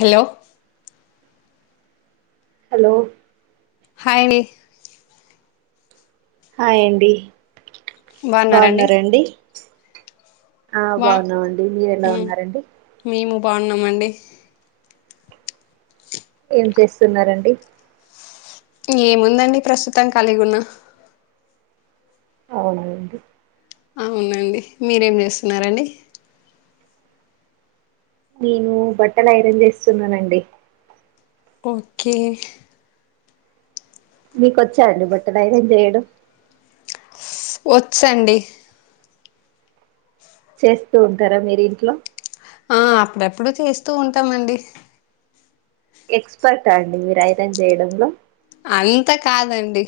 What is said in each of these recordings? Hello hello hi అండి. Hi అండి. బాగున్నారండి బావున్నరా అండి. ఆ బా బావున్నామండి, మీరు ఎలా మ్ ఉన్నారండి? మేము బావున్నమండి. ఏం చేస్తున్నరు అండి? ఏముందండి ప్రస్తుతం కాలిగున్నా. అవునండి. అవునండి. మీరేం చేస్తున్నారండి? నేను బట్టలు ఐరన్ చేస్తున్నానండి. ఓకే. మీకు వచ్చా అండి బుట్టలు ఐరన్ చేయడం. వచ్చండి. చేస్తూ ఉంటరా మీరు ఇంట్లో. ఆ అప్పుడప్పుడు చేస్తూ ఉంటమండి. ఎక్స్పర్టా అండి మీరు ఐరాన్ చేయడంలో. అంతా కాదండి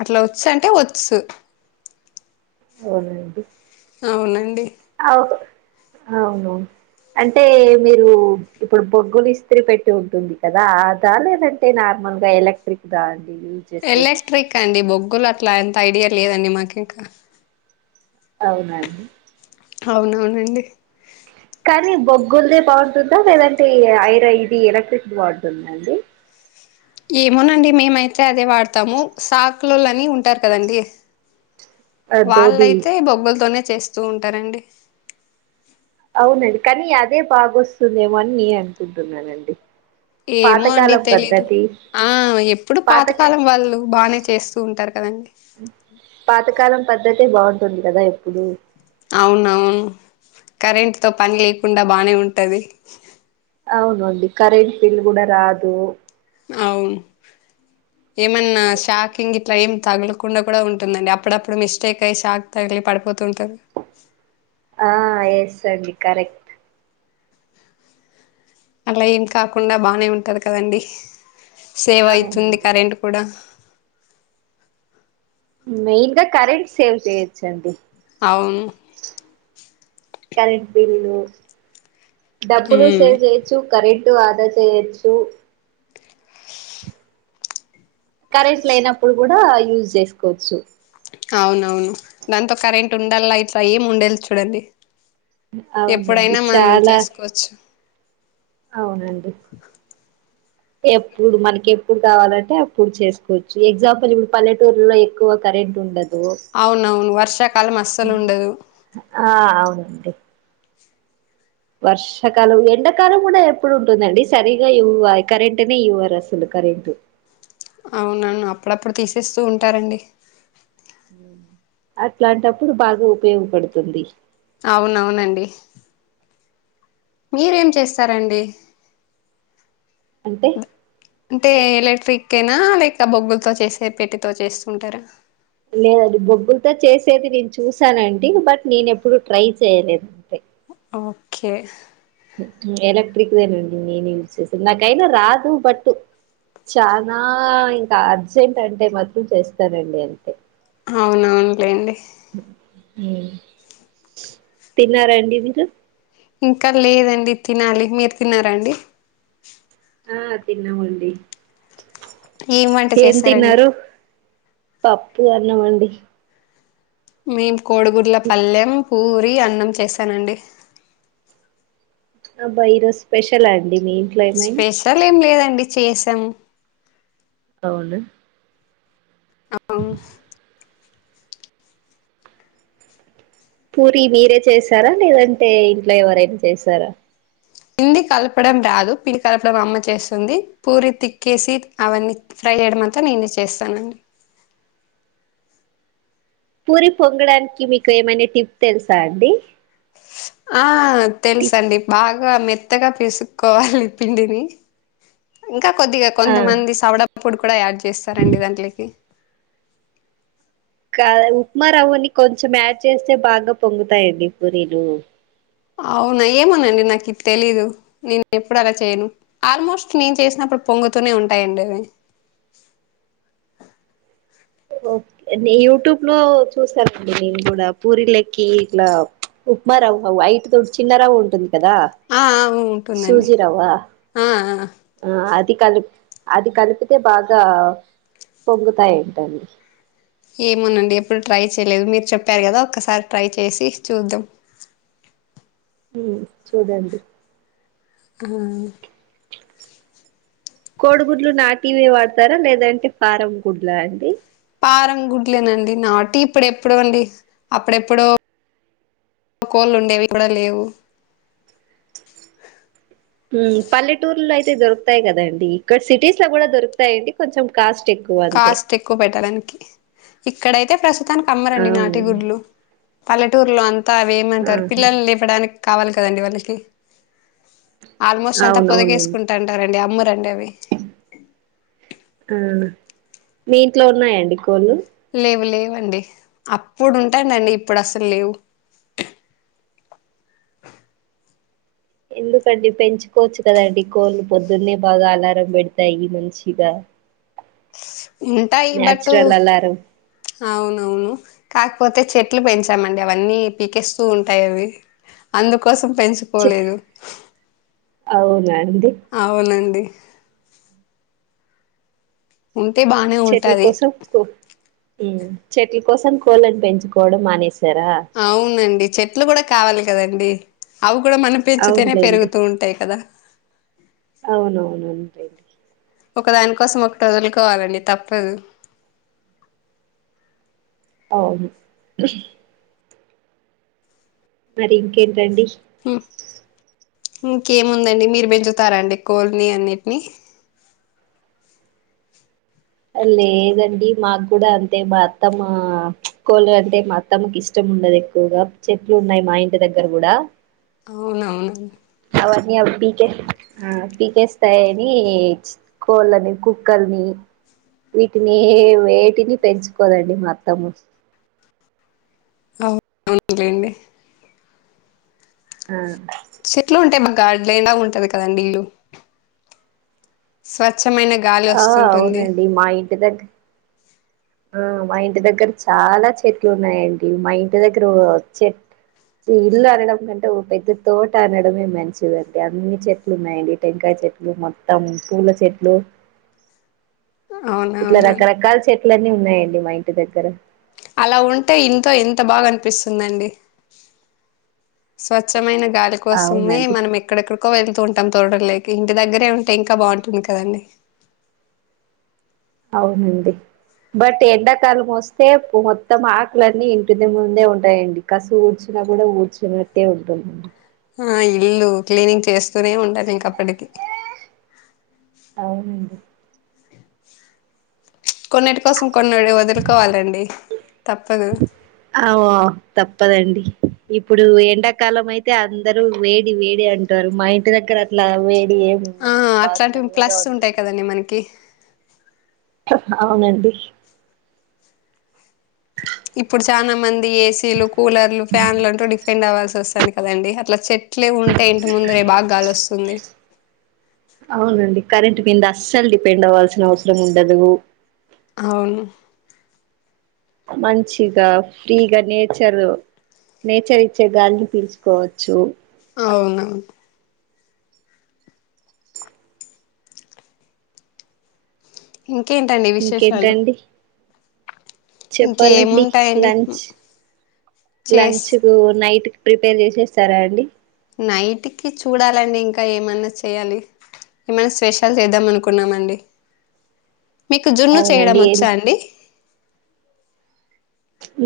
అట్ల వచ్చు అంటే వచ్చు. అవునండి. అవునండి. అవు అవును. అంటే మీరు ఇప్పుడు బొగ్గులు ఇస్త్రి పెట్టి ఉంటుంది కదా దాన్నే పెడి ట్టి నార్మల్గా ఎలక్ట్రిక్దా అండి. చేసేది ఎలక్ట్రిక్ అండి బొగ్గులు అట్లా అంత ఐడియా లేదండి మాకు ఇంకా. అవునాండి. అవునవునండి. కానీ బొగ్గుల్దే బాగుంటుందా లేదంటే ఐరా ఇది ఎలక్ట్రిక్ బాగుంటుందా అండి ఏమోనండి మేమైతే అదే వాడతాము సాకులోళ్లని ఉంటారు కదండి ధోబి వాళ్ళైతే బొబ్బలతోనే చేస్తూ ఉంటారండి అవునండి కానీ అదే బాగొస్తుందేమో అని నేను అనుకుంటున్నానండి ఏమో అండి పాతకాలం తెలీదు పద్ధతి ఆ ఎప్పుడు పాత పాతకాలం వాళ్ళు బానే చేస్తూ ఉంటారు కదండి పాతకాలం పద్ధతే బాగుంటుంది కదా ఎప్పుడు అవునవును కరెంట్ తో పని లేకుండా బానే ఉంటది అవునుండి కరెంట్ బిల్ కూడా రాదు అవును ఏమన్నా శాక్ హింగ్ ఇట్లా ఏం తగలకో కుండా కూడా ఉంటుందండి అప్పుడప్పుడు మిస్టేక్ అయ్యి షాక్ తగిలి పడిపోతూ ఉంటారు కదా ఆ ఎస్ అండి కరెక్ట్ అట్లా ఏం కాకుండా బానే ఉంటది కదండి సేవ్ అయితుంది అవునండి కరెంట్ కూడా మెయిన్ గా కరెంట్ సేవ్ చెయ్యొచ్చండి అవును కరెంట్ బిల్లు డబ్బులు మ్మ్ సేవ్ చే చ్చు కరెంటు ఆదా చేయొచ్చు కరెంటు లేనపుడు కూడా యూజ్ జే సుకోవచ్చు అవునవును దాంతో కరెంట్ ఉండాల్ల ఇట్ల ఏం ఉండేల్ద్ చూడండి అవునండి ఎప్పుడైనా మనం చాలా చేసుకోవచ్చు అవునండి ఎప్పుడు మనకి ఎప్పుడు కావాలంటే అప్పుడు చేసుకోవచ్చు. ఎగ్జాంపుల్ ఇప్పుడు పల్లెటూర్లులో ఎక్కువ కరెంట్ ఉండదు అవునవును వర్షాకాలం అస్సలు ఉండదు ఆ అవునండి వర్షాకాలం ఎండాకాలం కూడా ఎప్పుడు ఉంటుందండి సరిగా ఇవ్వాలి కరెంటునే ఇవ్వరు అసలు కరెంటు అవునవును అప్పుడప్పుడు తీసేస్తూ ఉంటారండి అట్లాంటప్పుడు బాగా ఉపయోగపడుతుంది అవునవునండి మీరేం చేస్తారంండి అంటే అంటే ఎలక్ట్రిక్ కేనా లేక బొగ్గులతో చేసే పెట్టె తో చేస్తుంటారా లేదండి బొగ్గులతో చేసేది నేను చూశానండి. బట్ నేను ఎప్పుడు ట్రై చేయలేదు. అంతే ఓకే ఎలక్ట్రిక్ దేనండి నేను యూజ్ చేసేది నాకైనా రాదు బట్ చానా ఇంకా అర్జెంట్ అంటే మాత్రం చేస్తానండి అంతే అవునవునులేండి తిన్నారా అండి మీరు ఇంకా లేదండి తినాలి మీరు తిన్నారా అండి ఆ తిన్నావండి. వంట ఏం చేశారండి తిన్నారు పప్పు అన్నమండి మేము కోడిగుడ్ల పల్లెం పూరి అన్నం చేశానండి అబ్బా ఈ రోజు స్పెషలా అండి మీ ఇంట్లో ఏమైనా త్తలేం లేదండి చేసాము అవునా అవు పూరి మీరే చేసారా లేదంటే ఇంట్లో ఎవరైనా చేసారా పిండి కలపడం రాదు పిండి కలపడం అమ్మ చేస్తుంది పూరి తిక్కేసి అవన్నీ ఫ్రై చేయడం అంత నేనే చేస్తానండి పూరి పొంగడానికి మీకు ఏమైనా టిప్ తెలుసా అండి ఆ టిప్ తెలుసండి బాగా మెత్తగా పిసుక్కోవాలి పిండిని ఇంకా కొద్దిగా ఆ కొంతమంది సౌడ పొడి కూడా యాడ్ చేస్తారండి దాంట్లోకి కాదు ఉప్మా రవ్వని కొంచెం యాడ్ చేస్తే బాగా పొంగుతాయండి పూరీలు అవునా ఏమోనండి నాకు ఇది తెలీదు నేను ఎప్పుడు అలా చేయను ఆల్మోస్ట్ నేను చేసినప్పుడు పొంగుతూనే ఉంటాయండి అవి లైక్ యూట్యూబ్ లో చూసానండి నేను కూడా పూరిలెకి ఇట్లా ఉప్మా రవ్వ వైట్తో చిన్నరవ్వ ఉంటుంది కదా ఆ అ ఉంటుందండి సూజీ రవ్వ ఆ ఆ అది కలి అది కలిపితే బాగా పొంగుతాయంటండి ఏమోనండి ఎప్పుడు ట్రై చేయలేదు మీరు చెప్పారు కదా ఒక్కసారి ట్రై చేసి చూద్దాం ఉమ్ చూడండి అ కోడుగుడ్లు నాటివే వాడతారా లేదంటే ఫారం గుడ్లా అండి ఫారం గుడ్లేనండి నాటియి ఇప్పుడెప్పుడండి అప్పుడెప్పుడో కోలుండేవి కూడా లేవు ఉమ్ పల్లెటూర్లో అయితే దొరుకుతాయి కదండి ఇక్కడ సిటీస్ లో కూడా దొరుకుతాయండి కొంచెం కాస్ట్ ఎక్కువ అంతే కాస్ట్ ఎక్కువ పెట్టడానికి ఇక్కడైతే ప్రస్తుతానికి అమ్మరండి నాటు అవునండి గుడ్లు పల్లెటూరులో అంతా అవి ఏమంటరు ఆహా పిల్లలను లేపడానికి కావాలి కదండి వాళ్ళకి ఆల్మోస్ట్ అంతా అవునవునవును పొదగేసుకుంటుంటారండి అమ్మరండి అవి ఆ మీ ఇంట్లో ఉన్నాయాండి కోళ్ళు లేవు లేవండి అప్పుడు ఉంటాడండి ఇప్పుడు అసలు లేవు ఎందుకండి పెంచుకోవచ్చు కదండి కోళ్లు పొద్దున్నే బాగా అలారం పెడతాయి మంచిగా ఉంటాయి బట్ న్యాచురల్ అలారం అవునవును కాకపోతే చెట్లు పెంచామండి అవన్నీ పీకేస్తూ ఉంటాయి అవి అందుకోసం పెంచు అవునా అండి అవునండి ఉంటే బానే చెట్ల ఉంటది కోసం చెట్ల కోసం కోళ్ళలను పెంచుకోవడం మానేసారా అవునండి చెట్లు కూడా కావాలి కదండి అవి కూడా మన పెంచుతేనే అవునులేండి పెరుగుతూ ఉంటాయి కదా అవునవును అంతే అండి ఒక దానికోసం ఒకటి వదులుకోవాలండి తప్పదు అవును మరి ఇంకేంటండి ఇంకేముందండి మీరు పెంచుతారా అండి కోల్ని అన్నిటిని లేదండి మాకు కూడా అంతే మా అత్తమ్మ కోళ్ళు అంటే నచ్ తనకి ఇష్టం ఉండదు ఎక్కువగా చెట్లు ఉన్నాయి మా ఇంటి దగ్గర కూడా అవునవునండి అవన్నీ అవి పీకే ఆ పీకేస్తాయ్ అనీ ఇచ్ కోళ్ళని, కుక్కల్నీ వీటిని ఏ వేటిని పెంచుకోదండి మా అత్తమ్మ. అవును అవును లేండి ఆ చెట్లు ఉంటాయి మాకు గార్డెన్ లా ఉంటది కదండి ఇల్లు స్వచ్ఛమైన గాలి ఆ వస్తుంటుంది అవునండి మా ఇంటి దగ్గ్ ఆ మా ఇంటి దగ్గర చాలా చెట్లు ఉన్నాయండి మా ఇంటి దగ్గర ఓ చెట్. ఈ ఇల్లు అనడం కంటే ఓ పెద్ద తోట అనడమే మంచిదండి అన్ని చెట్లు ఉన్నాయండి టెంకాయ చెట్ ట్లు మొత్తం పూల చెట్లు ఇట్ల అవునవునా రకరకాల చెట్లన్నీ ఉన్నాయండి మా ఇంటి దగ్గర. అలా ఉంటే ఇంట్లో ఎంత బాగా అనిపిస్తుందండి. స్వచ్ఛమైన గాలి కోసమే అవునండి మనం ఎక్కడెక్కడికో వెళ్తూ ఉంటాం తోటలకి ఇంటి దగ్గరే ఉంటే ఇంకా బాగుంటుంది కదండి. అవునండి బట్ ఎండాకాలం వస్తే మొత్తం ఆకులన్నీ ఇంటి ముందే ఉంటాయండి. కసు ఊడ్చినా గూడా ఊడ్చనట్టే ఉంటుందండి. హా ఇల్లు క్లీనింగ్ చేస్తూనే ఉండాలి ఇంక అప్పటికి. అవునండి కొన్నిటి కోసం కొన్ని వదులుకోవాలండి తప్పదు. ఆవో తప్పదండి ఇప్పుడూ ఎండాకాలం అయితే అందరూ వేడి వేడి అంట్. టారు మా ఇంటి దగ్గరా అట్లా వేడి ఏమి ఉండదండి బాగా చల్లగా ఉంటుంది. దాన్ని మనకి అవునండి ఇప్పుడు చానా మంది ఏసీలు, కూలర్లు, ఫ్యాన్లు అంటు డిఫెండ్ అవ్వాల్సి వస్తాంది కదండి అట్లా చెట్. ట్లే ఉంటే ఇంటి ముంద రే బాగా గాలి వస్తుంది. అవునండి కరెంట్ కింద అస్సలు డిపెండ్ అవ్వాల్సిన అవసరం ఉండదూ. అవును మంచిగా ఫ్రీగా నేచరు నేచర్ ఇచ్చే గాలిని పీల్చుకోవచ్చు. అవునవును ఇంకేంటండి విశేషాలు ఇంకేంటండి చెప్పాలండి ఇంకేముంటాయండి లంచ్ చేస్ లంచు కూ నైట్కి ప్రిపేర్ చేసేశారా అండి. నైట్కి చూడాలండి ఇంకా ఏమన్నా చెయ్యాలి. ఏమన్నా స్పెషల్ చేద్దాం అనుకున్నామ్ అండి. మీకు జున్ను చేయడం అవునండి ఏం వచ్చా అండి.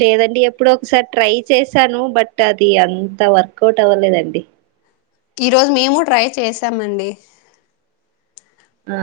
లేదండి ఎప్పుడో ఒకసారి ట్రై చేశాను బట్ అది అంత వర్కౌట్ అవ్వలేదండి. ఈ రోజు మేము ట్రై చేశామండి.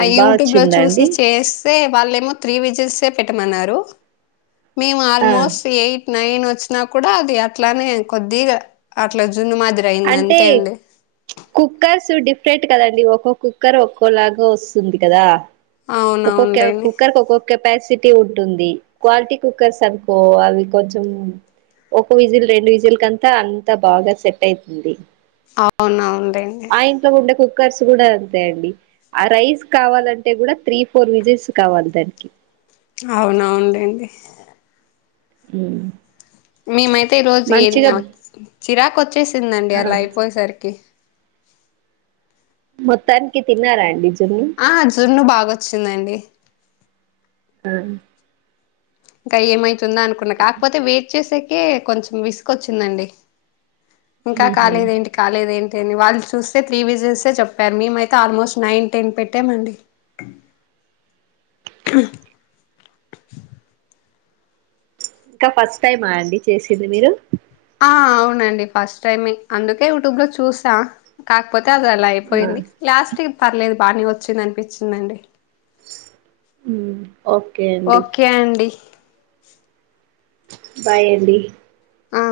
ఆ బాగా యూట్యూబ్ లో వచ్చిందా చూశి అండి చేస్ స్తే వాళ్ళేమో త్రీ విజిల్సే పెట్టమన్నారు మేము ఆ ఆల్మోస్ట్ ఎయిట్. నైన్ వచ్చినా కూడా అది అట్లానే కొద్దిగా అట్లా జున్ను మాదిరి. అయింది అంటే అంతే అండి ప్చ్ కుక్కర్సు డిఫరెంట్ కదండి ఒక్కో కుక్కర్ ఒక్కోలాగ వస్తుంది కదా. ఒక్కకొక్కా అవునవునులేండి కుక్కర్ ఒక్కొక్ కెపాసిటీ ఉంటుంది క్వాలిటీ కుక్కర్స్ అనుకో అవి కొంచం. ఒకో విజిల్ రెండు విజిల్ కంతా అంత బాగా సెట్ అయితుంది అవునా ఉంది తు ఉండే కుక్కర్స్ కూడా అంతే అండి ఆ రైస్ కావాలంటే కూడా త్రీ ఫోర్ విజెస్ కావాలి దానికి అవునవునులేండి ఉ మేమైతే ఈ రోజు ఎగినం చిరాకు వచ్చేసిందండి ఆ అలా అయిపోయేసరికి మొత్తానికి తిన్నారా అండి జున్ను ఆ జున్ను బాగోచ్చిందండి ఆ ఇంకా ఏమైతుందా అనుకున్నా కాకపోతే వెయిట్ చేసేకే కొంచెం విసుకోచ్చిందండి ఇంకా ఊహూ. కాలేదేంటి కాలేదు ఏంటి అని వాళ్ళు చూస్తే త్రీ విజిల్సే చెప్పారు మేమైతే ఆల్మోస్ట్ నైన్ టెన్ పెట్టామండి ఇంకా ఫస్ట్ టైమా అండి చేసింది మీరు ఆ అవునండి ఫస్ట్ టైమే అందుకే యూట్యూబ్ లో చూసా కాకపోతే అది అలా ఆ అయిపోయింది లాస్ట్కి పర్లేదు బానే వచ్చింది అనిపించిందండి హ్మ్ ఓకే అండి ఓకే అండి బాయండి ఆ